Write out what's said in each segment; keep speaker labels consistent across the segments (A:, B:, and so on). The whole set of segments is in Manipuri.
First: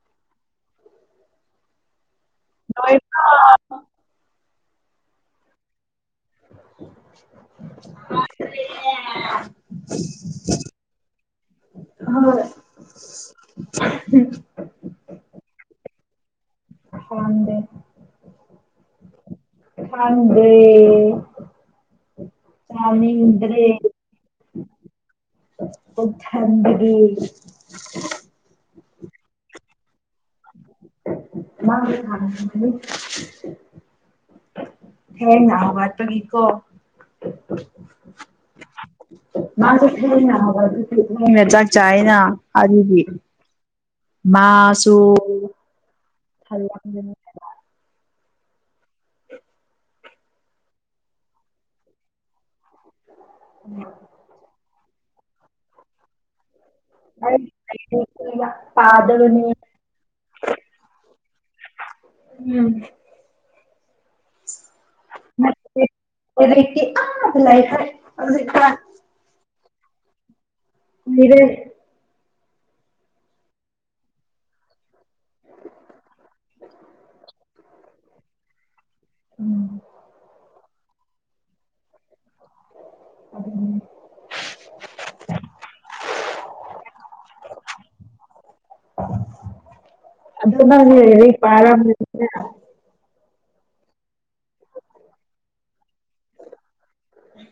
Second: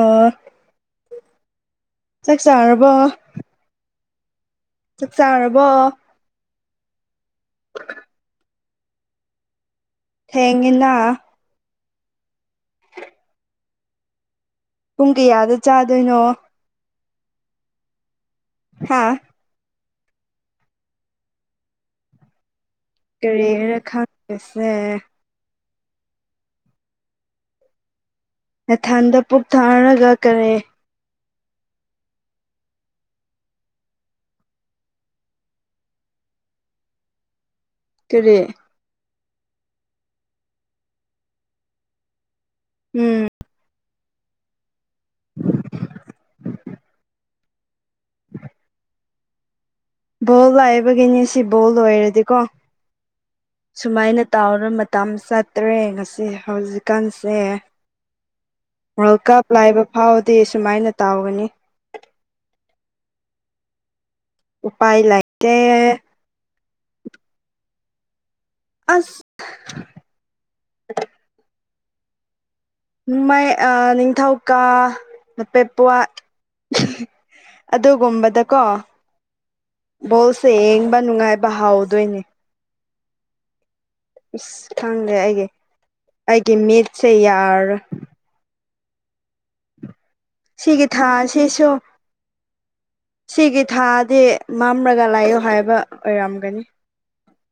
A: ꯑꯥ ꯆꯥꯛ ꯆꯥꯔꯕꯣ ꯆꯥꯛ ꯆꯥꯔꯕꯣ
B: [inaudible]
A: ꯊꯦꯡꯉꯦ
B: ꯍꯣꯏ
A: ꯄꯨꯡ ꯀꯌꯥꯗ [unintelligible]
B: [unintelligible]
A: ꯍꯥꯥ
B: ꯊꯗꯦ
A: ꯀꯔꯤꯔ ꯈꯪꯁꯦ
B: ꯄꯨ ꯊꯗꯗꯤ
A: ꯃꯦꯊꯥꯟꯗ ꯄꯨꯛ ꯊꯥꯔꯒ ꯀꯔꯦ
B: [unintelligible] ꯍꯦꯅ ꯑꯋꯥ ꯇꯥꯏꯀꯣ
A: ꯀꯔꯤ
B: ꯅ ꯆꯥꯛ ꯆꯥꯅ ꯑꯗꯨꯗꯤ
A: ꯎꯝ
B: ꯃꯥꯁꯨ
A: ꯕꯣꯜ ꯂꯥꯛꯕꯒꯤꯅꯦ ꯁꯤ ꯕꯣꯜ ꯑꯣꯏꯔꯗꯤꯀꯣ ꯁꯨꯃꯥꯏꯅ ꯇꯥꯎꯔ ꯃꯇꯨꯡ ꯃꯇꯝ ꯆꯠꯇ꯭ꯔꯦ ꯉꯁꯤ ꯍꯧꯖꯤꯛ ꯀꯟꯁꯦ
B: ꯑꯩ ꯂꯥꯏꯔꯤꯛ
A: ꯋꯥꯔꯜ
B: ꯄꯥꯗꯕꯅꯤ
A: ꯀꯞ ꯂꯥꯏꯕ ꯐꯥꯎꯗꯤ ꯁꯨꯃꯥꯏꯅ ꯇꯥꯎꯒꯅꯤ
B: ꯎꯝ
A: ꯎꯄꯥꯏ ꯂꯩꯇꯦ
B: ꯂꯥꯏ ꯐꯔ ꯑꯗꯨ ꯁꯤ
A: ꯑꯁ [unintelligible]
B: ꯎꯗ
A: ꯃꯥꯏ ꯅꯤꯡꯊꯧꯀꯥ ꯅꯄꯦꯄꯠ ꯑꯗꯨꯒꯨꯝꯕꯗꯀꯣ
B: ꯎꯝ
A: ꯕꯣꯜꯁꯦ ꯌꯦꯡꯕ ꯅꯨꯡꯉꯥꯏꯕ ꯍꯥꯎꯗꯣꯏꯅꯦ
B: ꯎꯝ
A: ꯑꯁ ꯈꯪꯗꯦ ꯑꯩꯒꯤ ꯑꯩꯒꯤ ꯃꯤꯠꯁꯦ ꯌꯥꯔ
B: ꯑꯗꯨꯃ
A: ꯁꯤꯒꯤ ꯊꯥꯁꯤꯁꯨ
B: ꯄꯔꯥꯝ
A: ꯁꯤꯒꯤ ꯊꯥꯗꯤ ꯃꯝꯂꯒ ꯂꯥꯛꯌꯣ ꯍꯥꯏꯕ ꯑꯣꯏꯔꯝꯒꯅꯤ
B: ꯎ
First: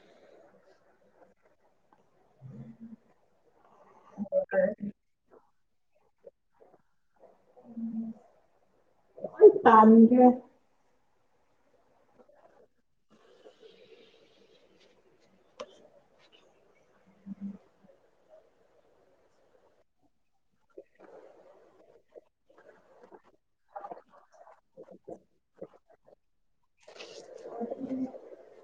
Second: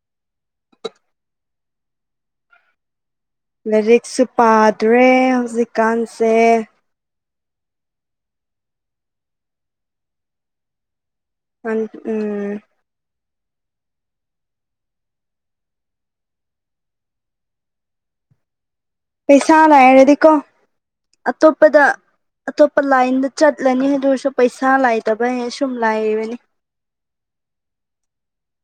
A: ꯂꯥꯏꯔꯤꯛꯁꯨ ꯄꯥꯗ꯭ꯔꯦ ꯍꯧꯖꯤꯛꯀꯥꯟꯁꯦ
B: ꯇꯖ
A: ꯑ ꯎꯝ
B: ꯎꯝ
A: ꯄꯩꯁꯥ ꯂꯑꯔꯗꯤꯀꯣ ꯑꯇꯣꯞꯄꯗ ꯑꯇꯣꯞꯄ ꯂꯥꯏꯟꯗ ꯆꯠꯂꯅꯤ ꯑꯗꯨ ꯑꯣꯏꯔꯁꯨ ꯄꯩꯁꯥ ꯂꯥꯏꯇꯕ ꯍ ꯁꯨꯝ ꯂꯥꯏꯔꯅꯤ
B: ꯎ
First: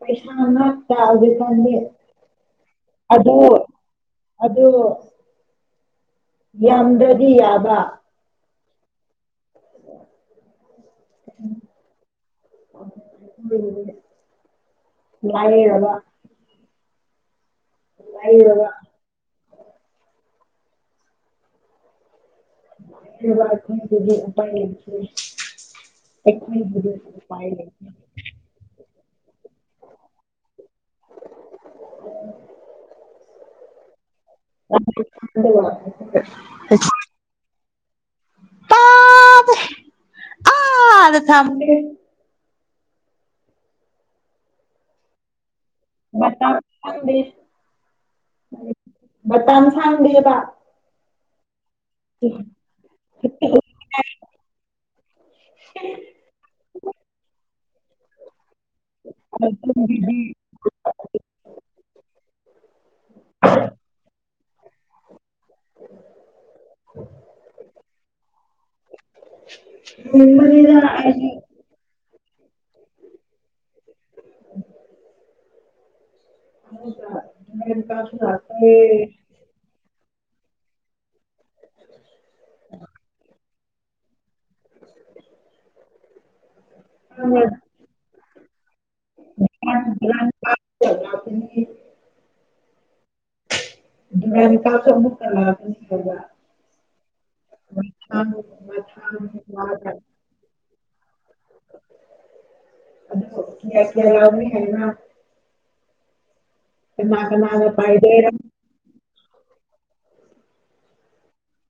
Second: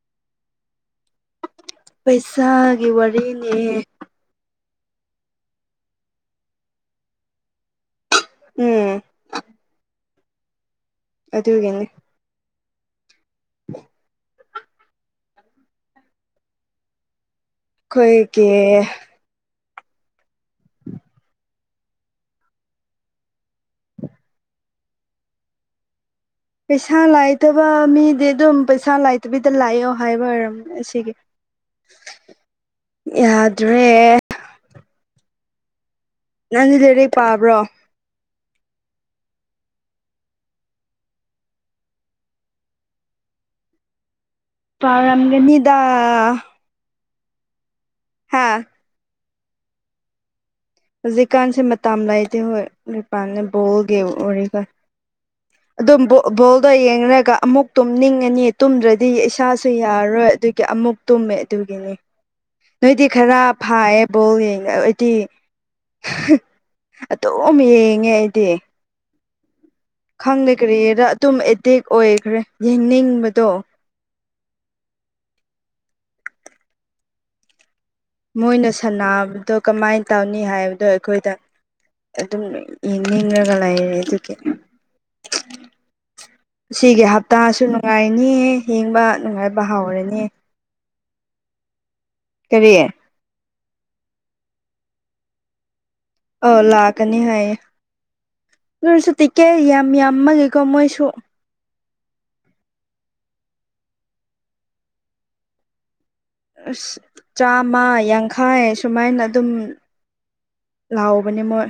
B: ꯄꯩꯁꯥ ꯑꯃ ꯇꯥꯛꯒꯀꯥꯟꯗꯤ
A: ꯄꯩꯁꯥꯒꯤ
B: ꯑꯗꯨ
A: ꯋꯥꯔꯤꯅꯦ
B: ꯌꯥꯝꯗ꯭ꯔꯗꯤ ꯌꯥꯕ
A: ꯎꯝ ꯑꯗꯨꯗ ꯑꯣꯏꯒꯗꯤ
B: ꯎ ꯕ
A: ꯀꯣꯏꯒꯤ
B: ꯋꯥꯖꯤꯄꯥꯏ
A: ꯄꯩꯁꯥ ꯂꯥꯏꯇꯕ ꯃꯤꯗꯤ ꯑꯗꯨꯝ ꯄꯩꯁꯥ ꯂ ꯕꯤꯗ ꯂꯥꯛꯑꯣ ꯍꯥꯏꯕꯔꯝ ꯁꯤꯒꯤ ꯌꯥꯗ꯭ꯔꯦ
B: ꯌꯥ ꯊ [unintelligible]
A: ꯅꯪꯗꯤ ꯂꯩꯦꯔꯩ ꯄꯥꯕ꯭ꯔꯣ
B: ꯄꯥꯗ ꯑꯥꯗ ꯊꯝ
A: ꯄꯥꯎꯔꯝꯒꯅꯤ
B: [unintelligible]
A: ꯍꯥ
B: ꯇꯝ ꯁꯥꯡꯅꯕꯤꯕ
A: ꯍꯧꯖꯤꯛꯀꯥꯟꯁꯦ ꯃꯇꯝ ꯂꯥꯏꯇꯦ ꯍꯣꯏ ꯅꯨꯄꯥꯟꯅ ꯕꯣꯜꯒꯦ ꯑꯣꯏꯔꯒꯥꯟ ꯑꯗꯨꯝ ꯕꯣꯜꯗꯣ ꯌꯦꯡꯔꯒ ꯑꯃꯨꯛ ꯇꯨꯝꯅꯤꯡꯉꯅꯤ ꯇꯨꯝꯗ꯭ꯔꯗꯤ ꯏꯁꯥꯁꯨ ꯌꯥꯔꯔꯣꯏ ꯑꯗꯨꯒꯤ ꯑꯃꯨꯛ ꯇꯨꯝꯃꯦ ꯑꯗꯨꯒꯤꯅꯤ ꯅꯣꯏꯗꯤ ꯈꯔ ꯐꯥꯌꯦꯕꯣꯅꯦ ꯑꯩꯗꯤ ꯑꯗꯨ ꯌꯦꯡꯉꯦ ꯑꯩꯗꯤ
B: ꯌꯦꯡꯕꯅꯤꯗ
A: ꯈꯪꯈ꯭ꯔꯦꯔ
B: ꯑꯩꯗꯤ
A: ꯑꯗꯨꯝ ꯑꯦꯗꯤꯛ ꯑꯣꯏꯈ꯭ꯔꯦ ꯌꯦꯡꯅꯤꯡꯕꯗꯣ
B: [inaudible] ꯍ [unintelligible]
A: ꯃꯣꯏꯅ ꯁꯥꯟꯅꯕꯗꯣ ꯀꯃꯥꯏꯅ ꯇꯧꯅꯤ ꯍꯥꯏꯕꯗꯣ ꯑꯩꯈꯣꯏꯗ ꯑꯗꯨꯝ ꯌꯦꯡꯅꯤꯡꯉ [unintelligible] ꯑꯗꯨꯒꯤ ꯁꯤꯒꯤ ꯍꯞꯇꯥꯁꯨ ꯅꯨꯡꯉꯥꯏꯔꯅꯤ ꯌꯦꯡꯕ ꯅꯨꯡꯉꯥꯏꯕ ꯍꯥꯎꯔꯅꯤ
B: ꯎ [unintelligible]
A: ꯀꯔꯤꯌꯦ
B: ꯙꯔꯀꯥ ꯀꯃꯨꯛꯛꯇ ꯂꯥꯗꯅꯤ ꯍꯥꯏ
A: ꯑꯧ ꯂꯥꯛꯀꯅꯤ ꯍꯥꯏꯌꯦ ꯑꯗꯨꯣꯏꯁꯨ
B: ꯃꯊꯥꯡ
A: ꯇꯤꯛꯀꯦ ꯌꯥꯝ ꯌꯥꯝꯃꯒꯦꯀꯣ ꯃꯣꯏꯁꯨ
B: ꯑꯗꯨꯗꯣ ꯀꯌꯥ ꯀꯌꯥ ꯂꯥꯎꯕꯤ ꯍꯥꯏꯅ
A: ꯑ ꯆꯥꯝꯃ
B: ꯄꯥꯏꯗꯣꯏꯔ
A: ꯌꯥꯡꯈꯥꯏ ꯁꯨꯃꯥꯏꯅ ꯑꯗꯨꯝ ꯂꯥꯎꯕꯅꯦ ꯃꯣꯏ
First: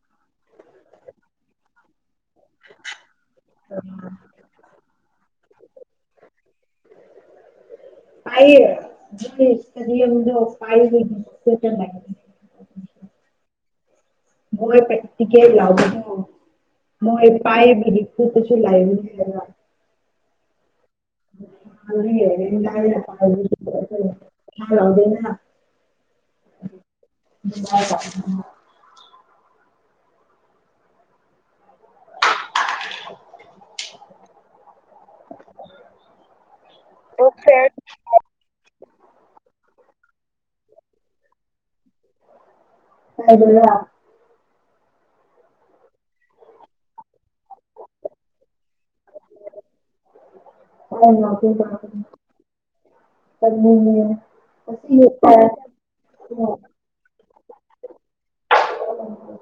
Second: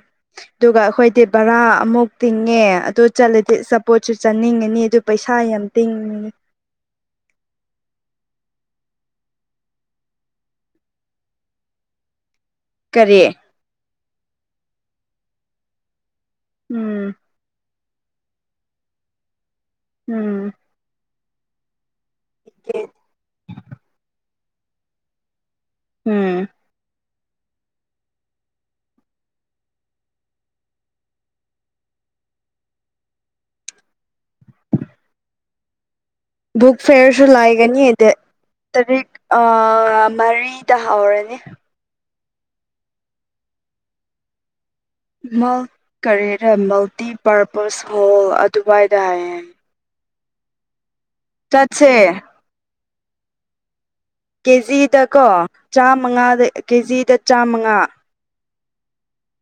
A: ꯑꯗꯨꯒ ꯑꯩꯈꯣꯏꯗꯤ ꯕꯔꯥ ꯑꯃꯨꯛ ꯇꯤꯡꯉꯦ ꯑꯗꯨꯗ ꯆꯠꯂꯗꯤ ꯑ ꯆꯆꯥꯄꯣꯠꯁꯨ ꯆꯥꯅꯤꯡꯉꯅꯤ ꯑꯗꯨ ꯄꯩꯁꯥ ꯌꯥꯝ ꯇꯤꯡꯉꯅꯤ [unintelligible]
B: ꯄꯌꯦꯗ ꯄ
A: ꯀꯔꯤꯦ
B: ꯃꯣꯏ ꯄꯀꯦ ꯂꯥꯎꯅ
A: ꯎꯝ
B: ꯃꯣꯏ ꯄꯥꯏ ꯨ ꯇꯁꯨ ꯂꯥꯏ
A: ꯎꯝ
B: ꯂꯑꯅ ꯊꯌꯥꯥꯎꯗꯅ
A: ꯎꯝ
B: [unintelligible] [unintelligible] [unintelligible]
A: ꯕꯨꯛ ꯐꯤꯦꯌꯔꯁꯨ ꯂꯥꯏꯒꯅꯤ ꯍꯥꯏꯗꯤ ꯇꯔꯤꯛ ꯃꯔꯤꯗ ꯍꯧꯔꯅꯤ
B: ꯍꯏꯗꯥ
A: ꯀꯔꯤꯔ ꯃꯜꯇꯤ ꯄꯔꯄꯁ ꯍꯣꯜ ꯑꯗꯨꯋꯥꯏꯗ ꯍꯥꯏꯌꯦ
B: ꯑꯔ
A: ꯆꯠꯁꯦ
B: ꯂ
A: ꯀꯦꯖꯤꯗ ꯀꯣ ꯆꯥꯃꯉꯥ ꯀꯦꯖꯤꯗ ꯆꯥꯃꯉꯥ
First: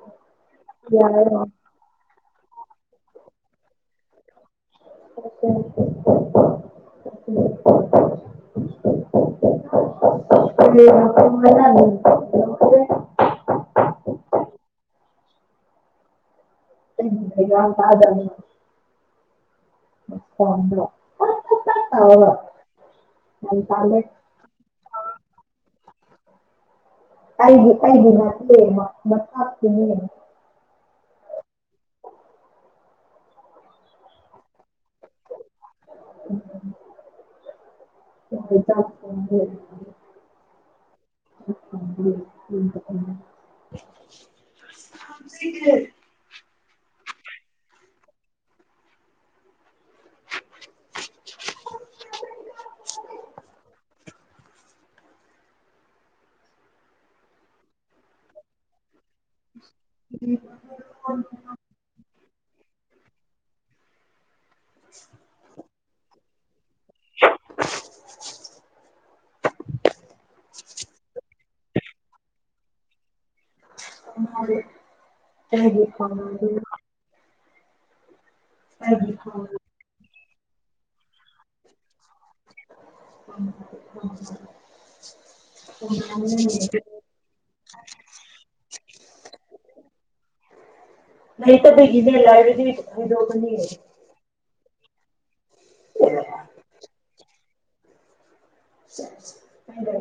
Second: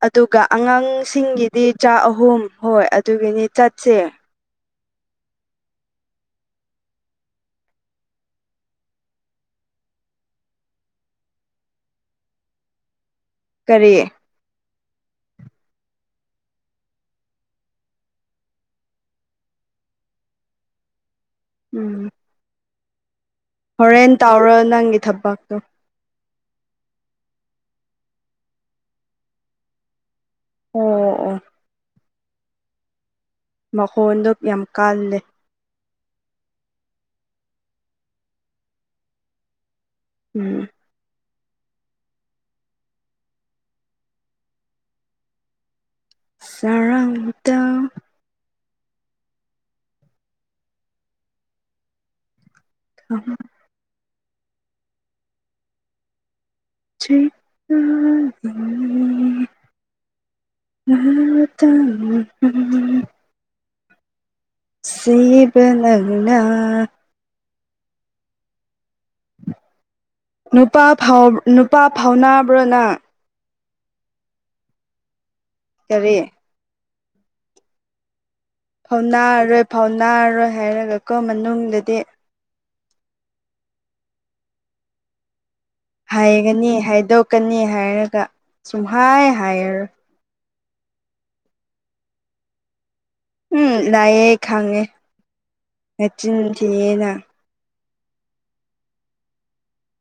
A: ꯑꯗꯨꯒ ꯑꯉꯥꯡꯁꯤꯡꯒꯤꯗꯤ ꯆꯥꯛ ꯑꯍꯨꯝ ꯍꯣꯏ ꯑꯗꯨꯒꯤꯅꯤ ꯆꯠꯁꯦ
B: [unintelligible] ꯑ ꯃꯅꯦ [unintelligible]
A: ꯀꯔꯤꯌꯦ
B: ꯀꯥꯖꯣ
A: ꯎꯝ
B: ꯑ
A: ꯍꯣꯔꯦꯟ ꯇꯥꯎꯔ ꯅꯪꯒꯤ ꯊꯕꯛꯇꯣ
B: ꯑꯩꯒꯤ ꯑꯩꯒꯤꯦ ꯍꯥꯅꯦ
A: ꯑꯣ ꯑꯣ ꯃꯈꯣꯟꯗꯨ ꯌꯥꯝ ꯀꯥꯜꯂꯦ
B: ꯆ
A: ꯎꯝ
B: [unintelligible]
A: ꯆꯥꯎꯔꯥꯡꯗ ꯑ ꯆ ꯇ ꯑ ꯇ ꯁꯤꯕ ꯅꯪꯅ
B: [unintelligible]
A: ꯅꯨꯄꯥ ꯅꯨꯄꯥ ꯐꯥꯎꯕ꯭ꯔꯅ
B: ꯀꯒꯤ ꯀ
A: ꯀꯔꯤ ꯐꯥꯎꯅꯥꯔꯔꯣꯏ ꯐꯥꯎꯅꯥꯔꯔꯣꯏ ꯍꯥꯏꯔꯒꯀꯣ ꯃꯅꯨꯡꯗꯗꯤ
B: [unintelligible]
A: ꯍꯥꯏꯒꯅꯤ ꯍꯥꯏꯗꯣꯛꯀꯅꯤ ꯍꯥꯏꯔꯒ ꯁꯨꯝꯍ ꯍꯥꯏꯔꯔꯣꯏ
B: ꯅꯇ ꯩꯒꯤꯃꯦ ꯂꯥꯏꯕ꯭ꯔꯦꯔꯤ
A: ꯎꯝ ꯂꯑ ꯍꯉꯦ ꯃꯆꯤꯟ ꯊꯅ
B: ꯍꯗ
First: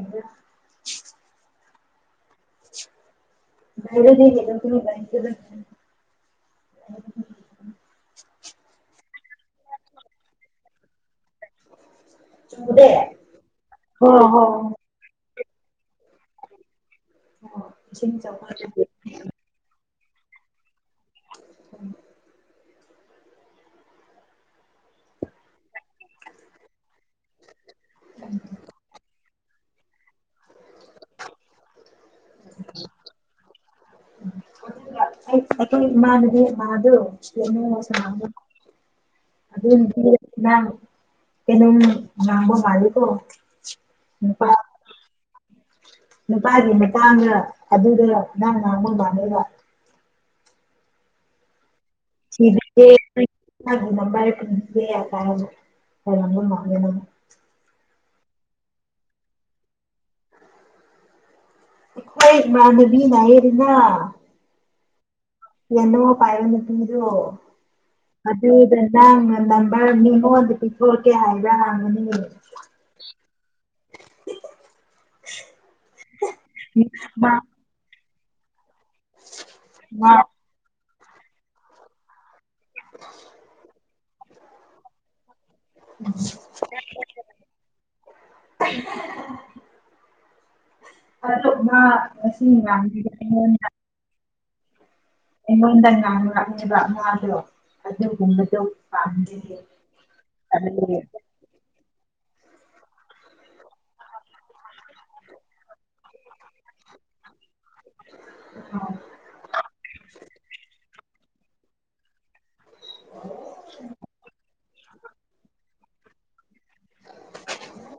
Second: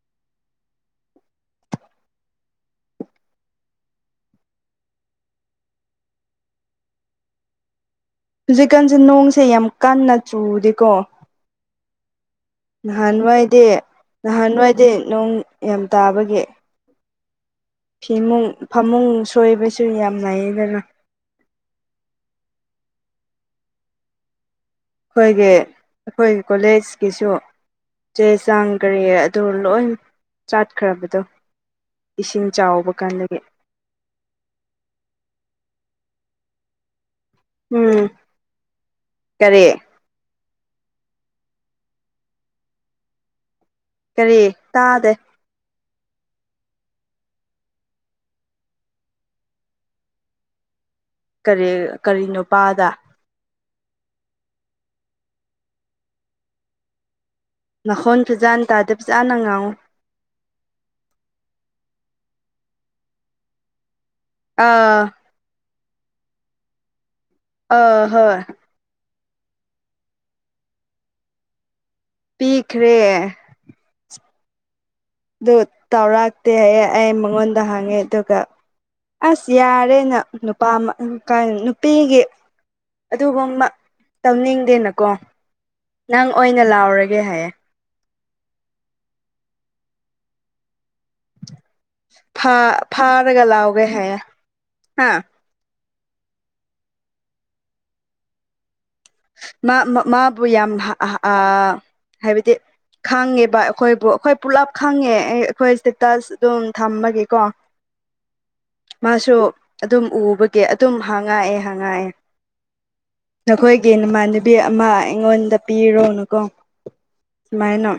B: ꯔ ꯂꯩꯗ
A: ꯍꯧꯖꯤꯛꯀꯥꯟꯁꯦ ꯅꯣꯡꯁꯦ ꯌꯥꯝ ꯀꯟꯅ ꯆꯨꯗꯦꯀꯣ
B: ꯆꯨꯝꯗꯦ
A: ꯅꯍꯥꯟꯋꯥꯏꯗꯤ
B: ꯍꯣꯏ ꯍꯣꯏ
A: ꯅꯍꯥꯟꯋꯥꯏꯗꯤ ꯅꯣꯡ ꯌꯥꯝ ꯇꯥꯕꯒꯤ
B: ꯏꯁꯤꯡ ꯆꯥꯎꯕ
A: ꯐꯤꯃꯨꯡ
B: ꯑꯗꯨꯒꯤ
A: ꯐꯃꯨꯡ ꯁꯣꯏꯕꯁꯨ ꯌꯥꯝ ꯅꯏꯌꯦꯗꯅ
B: ꯎꯝ
A: ꯑꯩꯈꯣꯏꯒꯤ ꯑꯩꯈꯣꯏꯒꯤ ꯀꯣꯂꯦꯖꯀꯤꯁꯨ ꯆꯦ ꯆꯥꯡ ꯀꯔꯤ ꯑꯗꯨ ꯂꯣꯏ ꯆꯥꯠꯈ꯭ꯔꯕꯗꯣ ꯏꯁꯤꯡ ꯆꯥꯎꯕ ꯀꯥꯟꯗꯒꯤ
B: ꯃꯥꯅꯗꯤ ꯃꯥꯗꯨ
A: ꯎꯝ
B: ꯑ [inaudible]
A: ꯀꯔꯤ
B: ꯀꯅ [inaudible] ꯂꯥꯡꯝꯕ ꯃꯥꯂꯦ ꯀꯣ
A: ꯀꯔꯤ ꯇꯥꯗꯦ
B: ꯅꯨꯄꯥꯒꯤ ꯃꯇꯥꯡꯒ ꯑꯗꯨꯗ ꯅꯪ ꯉꯥꯡꯉ ꯃꯥꯅꯦꯔ [inaudible]
A: ꯀꯔꯤ ꯀꯔꯤ ꯅꯨꯄꯥꯗ
B: ꯑꯦ ꯅꯝꯕꯔꯦ ꯌꯥ ꯀꯥꯔꯒ ꯃꯥ [unintelligible]
A: ꯃꯈꯣꯟꯜ ꯐꯖꯥꯅ ꯇꯥꯗ ꯐꯖꯥꯅ ꯉꯥꯎ
B: ꯍꯣꯏ ꯃꯥꯅꯕꯤ ꯔꯤꯅ [inaudible]
A: ꯑꯥ
B: ꯌꯦꯅꯣ ꯄꯥꯏ ꯑꯣꯏꯅ ꯇꯣ
A: ꯑꯥ ꯍꯣꯏ
B: ꯑꯗꯨ ꯏ [inaudible] ꯅꯝꯕꯔ ꯃꯤꯉꯟꯗ ꯄꯤꯊꯣꯀꯦ ꯍꯥꯏꯕꯔꯥ
A: ꯄꯤꯈꯔꯦ ꯑꯗꯨ ꯇꯧꯔꯛꯇꯦ ꯑꯩ ꯑꯩ
B: ꯃꯥ
A: ꯃꯉꯣꯟꯗ ꯍꯥꯡꯉꯦ ꯑꯗꯨꯒ ꯑꯁ
B: ꯃꯥ
A: ꯌꯥꯔꯦꯅ ꯅꯨꯄꯥ ꯅꯨꯄꯤꯒꯤ ꯑꯗꯨꯒꯨꯝꯕ ꯇꯧꯅꯤꯡꯗꯦꯅꯀꯣ ꯅꯪ ꯑꯣꯏꯅ ꯂꯥꯎꯔꯒꯦ ꯍꯥꯏꯌꯦ
B: [unintelligible] ꯑꯣ ꯃꯁꯤꯡ
A: ꯐꯥꯔꯒ
B: ꯃꯌꯥꯝꯉ [inaudible]
A: ꯂꯥꯎꯒꯦ ꯍꯥꯏꯌꯦ ꯍꯥ
B: ꯑꯩꯉꯣꯟꯗ ꯉꯥꯡꯅ ꯉꯛꯅꯦꯕ ꯃꯥꯗꯣ ꯑꯗꯨꯒꯨꯝꯕꯗꯣ ꯄꯥꯝꯗꯦ
A: ꯃꯥꯕꯨ ꯌꯥꯝ
B: ꯍꯥꯏꯕꯅꯦ
A: ꯑ ꯍꯥꯏꯕꯗꯤ ꯈꯪꯉꯦꯕ ꯑꯩꯈꯣꯏꯕꯨ ꯑꯩꯈꯣꯏ ꯄꯨꯂꯞ ꯈꯪꯉꯦ ꯑꯩꯈꯣꯏ ꯏꯁꯇꯦꯇꯁ ꯑꯗꯨꯝ ꯊꯝꯕꯒꯤꯀꯣ ꯃꯥꯁꯨ ꯑꯗꯨꯝ ꯎꯕꯒꯤ ꯑꯗꯨꯝ ꯍꯪꯉꯛꯑꯦ ꯍꯪꯉꯛꯑꯦ ꯅꯈꯣꯏꯒꯤ ꯅꯃꯥꯟꯅꯕꯤ ꯑꯃ ꯑꯩꯉꯣꯟꯗ ꯄꯤꯔꯣꯅꯨꯀꯣ ꯁꯨꯃꯥꯏꯅꯣ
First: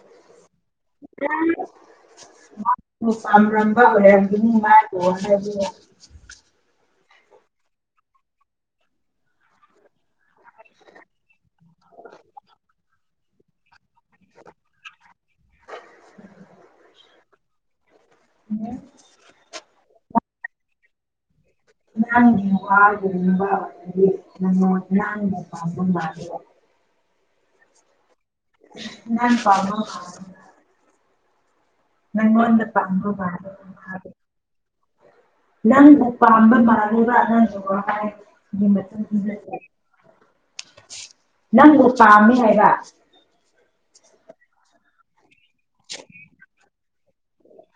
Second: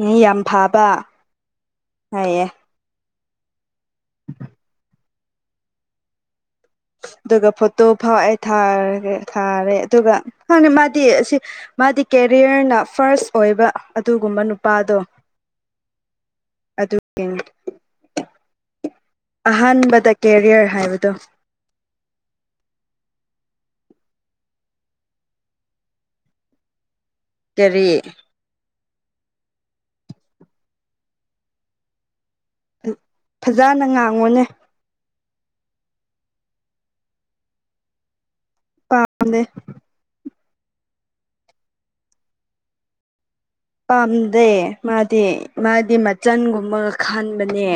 A: ꯃꯤ ꯌꯥꯝ ꯐꯕ ꯍꯥꯏꯌꯦ
B: ꯄꯥꯝꯂꯝꯝꯕ ꯑꯣꯏꯔꯝꯒꯅꯤ ꯃꯥ ꯂꯣ ꯍꯥꯏꯕꯤ [inaudible]
A: [unintelligible] ꯑꯗꯨꯒ ꯐꯣꯇꯣ ꯐꯥꯎꯑꯦ ꯊꯥꯔꯒ ꯊꯥꯔꯦ ꯑꯗꯨꯒ ꯍꯪꯅꯤ [inaudible] ꯃꯥꯗꯤ ꯑꯁꯤ ꯃꯥꯗꯤ ꯀ ꯀꯔꯤꯌꯔꯅ ꯐꯥꯔꯁ ꯑꯣꯏꯕ ꯑꯗꯨꯒꯨꯝꯕ ꯅꯨꯄꯥꯗꯣ ꯑꯗꯨ
B: ꯍꯝ
A: ꯀꯦꯔꯤꯌꯔ ꯍꯥꯏꯕꯗꯣ
B: ꯅꯪꯒ ꯍꯥꯕꯗꯤ ꯅꯅ ꯅꯥꯟꯒ ꯄꯒ
A: ꯀꯔꯤ
B: ꯅ ꯄꯃ [inaudible] ꯃꯥꯜꯂꯦ
A: ꯐꯖꯅ ꯉꯥꯡꯉꯣꯅꯦ
B: ꯅꯪꯕꯨ ꯄꯥꯝꯕ ꯃꯥꯜꯂꯦꯕ ꯑꯉꯥꯡꯁꯨ [inaudible] ꯠꯇ
A: ꯄꯥꯝꯗꯦ
B: [unintelligible] [inaudible] ꯅꯪꯕꯨ ꯄꯥꯝꯃꯦ ꯍꯥꯏꯕ
A: ꯄꯥꯝꯗꯦ ꯃꯥꯗꯤ ꯃꯥꯗꯤ ꯃꯆꯟꯒꯨꯝꯕꯒ ꯈꯟ ꯅꯦ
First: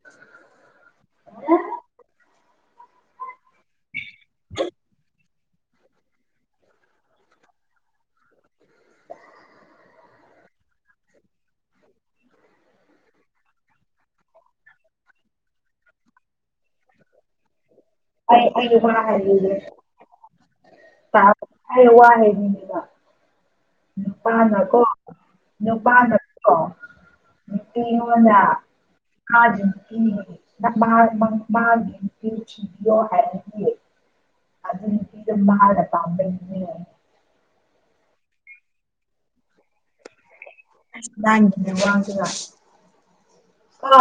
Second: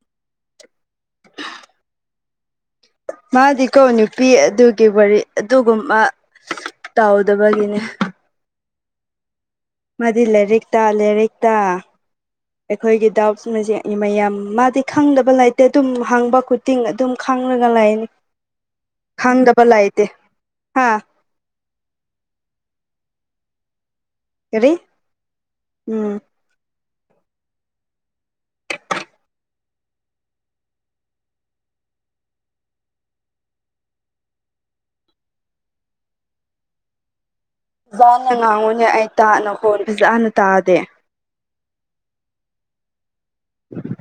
B: ꯍ [unintelligible]
A: ꯃꯥꯗꯤꯀꯣ ꯅꯨꯄꯤ ꯑꯗꯨꯒꯤ ꯋꯥꯔꯤ ꯑꯗꯨꯒꯨꯝꯕ ꯇꯥꯎꯗꯕꯒꯤꯅꯦ [inaudible]
B: [inaudible]
A: ꯍꯗꯤ ꯂꯥꯏꯔꯤꯛꯇꯥ ꯂꯦꯔꯤꯛꯇꯥ ꯑꯩꯈꯣꯏꯒꯤ ꯗꯥꯎꯠ ꯃꯖꯦ ꯏꯃꯌꯥꯝ ꯃꯥꯗꯤ ꯈꯪꯗꯕ ꯂꯩꯇꯦ ꯇꯨꯝ ꯍꯪꯕ ꯈꯨꯇꯤꯡ ꯑꯗꯨꯝ ꯈꯪꯔꯒ ꯂꯥꯏꯅꯤ
B: ꯑꯩ ꯑꯩ
A: ꯈꯪꯗꯕ ꯂꯥꯏꯇꯦ
B: ꯇꯥꯕ ꯑꯩꯅ ꯋꯥꯔꯤꯍꯦꯞꯅꯤꯒ ꯅꯨꯄꯥꯅ
A: ꯀꯔꯤ
B: ꯀꯣ
A: ꯎꯝ
B: ꯅꯨꯄꯥꯅꯀꯣ ꯀꯩꯅꯣꯅ ꯍꯥꯥꯗꯦꯟ [unintelligible] ꯑꯗꯨꯏ ꯅꯨꯄꯤꯗꯨ ꯃꯥꯅꯥ ꯄꯥꯝꯕꯩꯅꯤꯅꯦ
A: ꯐꯖꯥꯅ ꯉꯥꯡꯉꯨꯅꯦ ꯑꯩ ꯇꯥ ꯅꯈꯣꯟ ꯐꯖꯥꯅ
B: ꯂꯥꯏꯟꯒꯅ ꯋꯥꯡꯒꯅ ꯀ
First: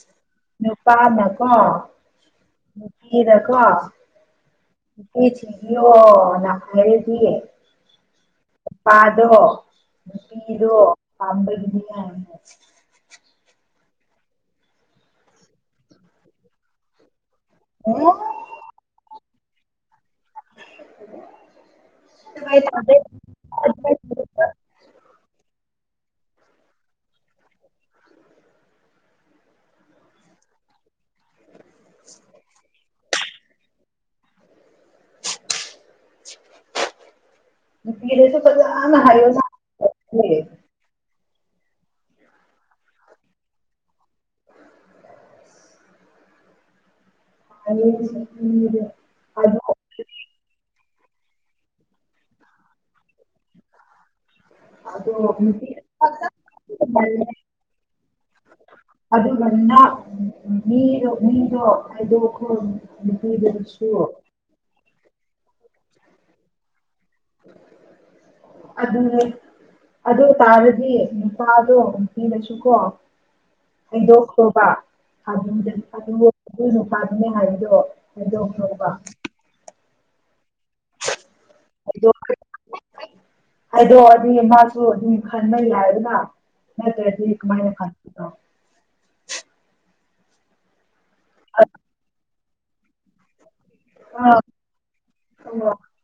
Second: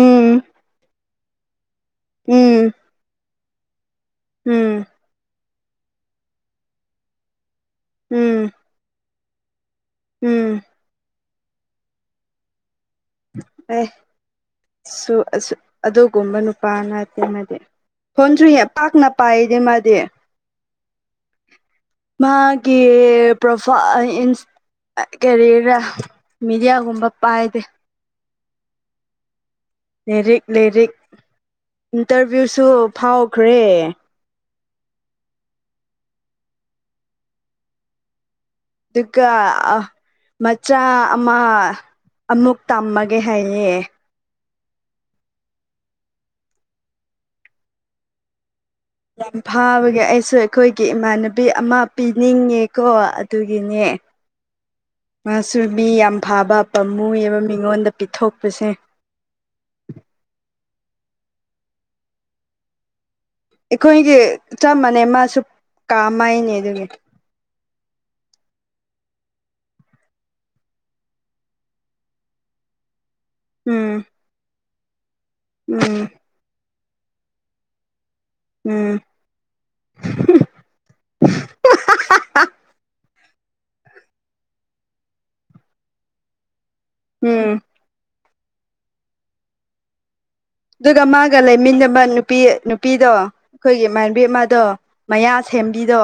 A: ꯎꯝ
B: ꯅꯨꯄꯥ ꯅꯀꯣ
A: ꯎꯝ
B: ꯅꯨꯄꯤ ꯅ ꯋꯥ
A: ꯎꯝ
B: ꯅꯩꯄꯤ ꯊꯤꯟꯕꯤꯌꯣ ꯅ ꯍꯥꯏꯔꯗꯤ
A: ꯎꯝ
B: ꯑꯗꯣ
A: ꯎꯝ
B: ꯄꯝꯕ ꯒꯤꯗꯤꯅꯦ
A: ꯑꯩ ꯁꯨ ꯑꯁꯨ ꯑꯗꯨꯒꯨꯝꯕ ꯅꯨꯄꯥꯅꯠꯇꯦ ꯅꯠ ꯍꯣꯟꯗꯔꯤꯌꯦ ꯄꯥꯛꯅ ꯄꯥꯏꯗꯦ ꯃꯥꯗꯤ
B: [unintelligible]
A: ꯃꯥꯒꯤ ꯄ꯭ꯔꯣꯐ ꯑ ꯏꯟꯁ ꯀꯔꯤꯔ ꯃꯦꯗꯤꯌꯥꯒꯨꯝꯕ ꯄꯥꯏꯗꯦ ꯂꯦꯔꯤꯛ ꯂꯦꯔꯤꯛ ꯏꯟꯇꯔꯚꯤꯌꯨꯁꯨ ꯐꯥꯎꯈ꯭ꯔꯦ
B: ꯄꯤꯔꯦꯁꯨ
A: ꯑꯗꯨꯀ ꯑ ꯃꯆꯥ ꯑꯃ ꯑꯃꯨꯛ ꯇꯝꯃꯒꯦ ꯍꯥꯏꯌꯦ
B: [inaudible]
A: ꯌꯥꯝ ꯐꯕꯒꯤ ꯑꯩꯁꯨ ꯑꯩꯈꯣꯏ ꯀꯤ ꯏꯃꯥꯟꯅꯕꯤ ꯑꯃ ꯄꯤꯅꯤꯡꯉꯦꯀꯣ ꯑꯗꯨꯒꯤꯅꯦ
B: ꯑꯗꯣ
A: ꯃꯁꯨ
B: ꯅꯨꯄꯤ
A: ꯃꯤꯌꯥꯝ ꯌꯥꯝ ꯐꯥꯕ ꯄꯃꯨꯌꯦꯕ ꯃꯤꯉꯣꯡꯗ ꯄꯤꯊꯣꯛꯄꯁꯦ
B: ꯑꯗꯨꯒ ꯅꯥꯛ ꯃꯤꯔꯣ ꯃꯤꯗꯣ ꯍꯥꯏꯗꯣꯛꯈꯔꯣ
A: ꯑꯩꯈꯣꯏꯒꯤ ꯆꯞ ꯃꯥꯟꯅꯩ ꯃꯥꯁꯨ ꯀꯥꯃꯥꯏꯅꯦ ꯑꯗꯨꯒꯤ
B: ꯑꯗꯨꯅꯦ ꯑꯗꯨ ꯇꯥꯔꯗꯤ ꯅꯨꯄꯥꯗꯣ ꯅꯨꯄꯤꯗꯁꯨꯀꯣ
A: ꯎꯝ
B: ꯍꯩꯗꯣꯛꯈꯔꯣꯕ ꯑꯗꯨꯗ
A: ꯎꯝ
B: ꯑꯗꯨ ꯅꯨꯄꯥꯗꯨꯅꯦ ꯍꯥꯏꯕꯗꯣ ꯍꯥꯏꯗꯣꯛꯈꯔꯣꯕ
A: ꯎꯝ
B: ꯍꯥꯏꯗꯣ ꯍꯥꯏꯗꯣꯛꯑꯗꯤ ꯃꯥꯁꯨ ꯑꯗꯨꯝ ꯈꯟꯕ ꯌꯥꯌꯦꯗꯅ ꯅꯠꯇ꯭ꯔꯗꯤ
A: ꯎꯝ
B: ꯀꯃꯥꯏꯟ ꯈꯟ
A: ꯑꯗꯨꯒ ꯃꯥꯒ ꯂꯩꯃꯤꯟꯅꯕ ꯅꯨꯄꯤ ꯅꯨꯄꯤꯗꯣ ꯑꯩꯈꯣꯏꯒꯤ ꯃꯥꯟꯕꯤ
B: ꯑꯥ
A: ꯑꯃꯗꯣ ꯃꯌꯥ
B: ꯑꯣ
A: ꯁꯦꯝꯕꯤꯗꯣ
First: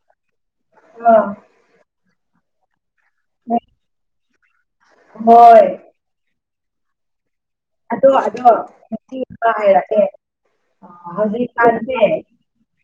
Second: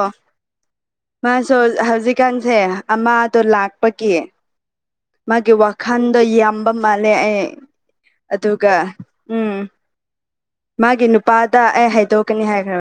B: ꯑꯥ
A: ꯃꯥꯁꯨ ꯍꯧꯖꯤꯛꯀꯥꯟꯁꯦ ꯑꯃꯗꯣ ꯂꯥꯛꯄꯒꯤ ꯃꯥꯒꯤ
B: ꯍꯣꯏ
A: ꯋꯥꯈꯥꯟꯗ ꯌꯝꯕ ꯃꯥꯂꯦ ꯑꯩ
B: ꯑꯗꯣ ꯑꯗꯣ
A: ꯑꯗꯨꯒ
B: [unintelligible]
A: ꯎꯝ
B: ꯍꯥꯏꯔꯛꯀꯦ
A: ꯃꯥꯒꯤ ꯅꯨꯄꯥꯗ ꯑꯩ
B: ꯍꯧꯖꯤꯛꯀꯥꯟꯁꯦ
A: ꯍꯥꯏꯗꯣꯛꯀꯅꯤ ꯍꯥꯏꯈ꯭ꯔꯝ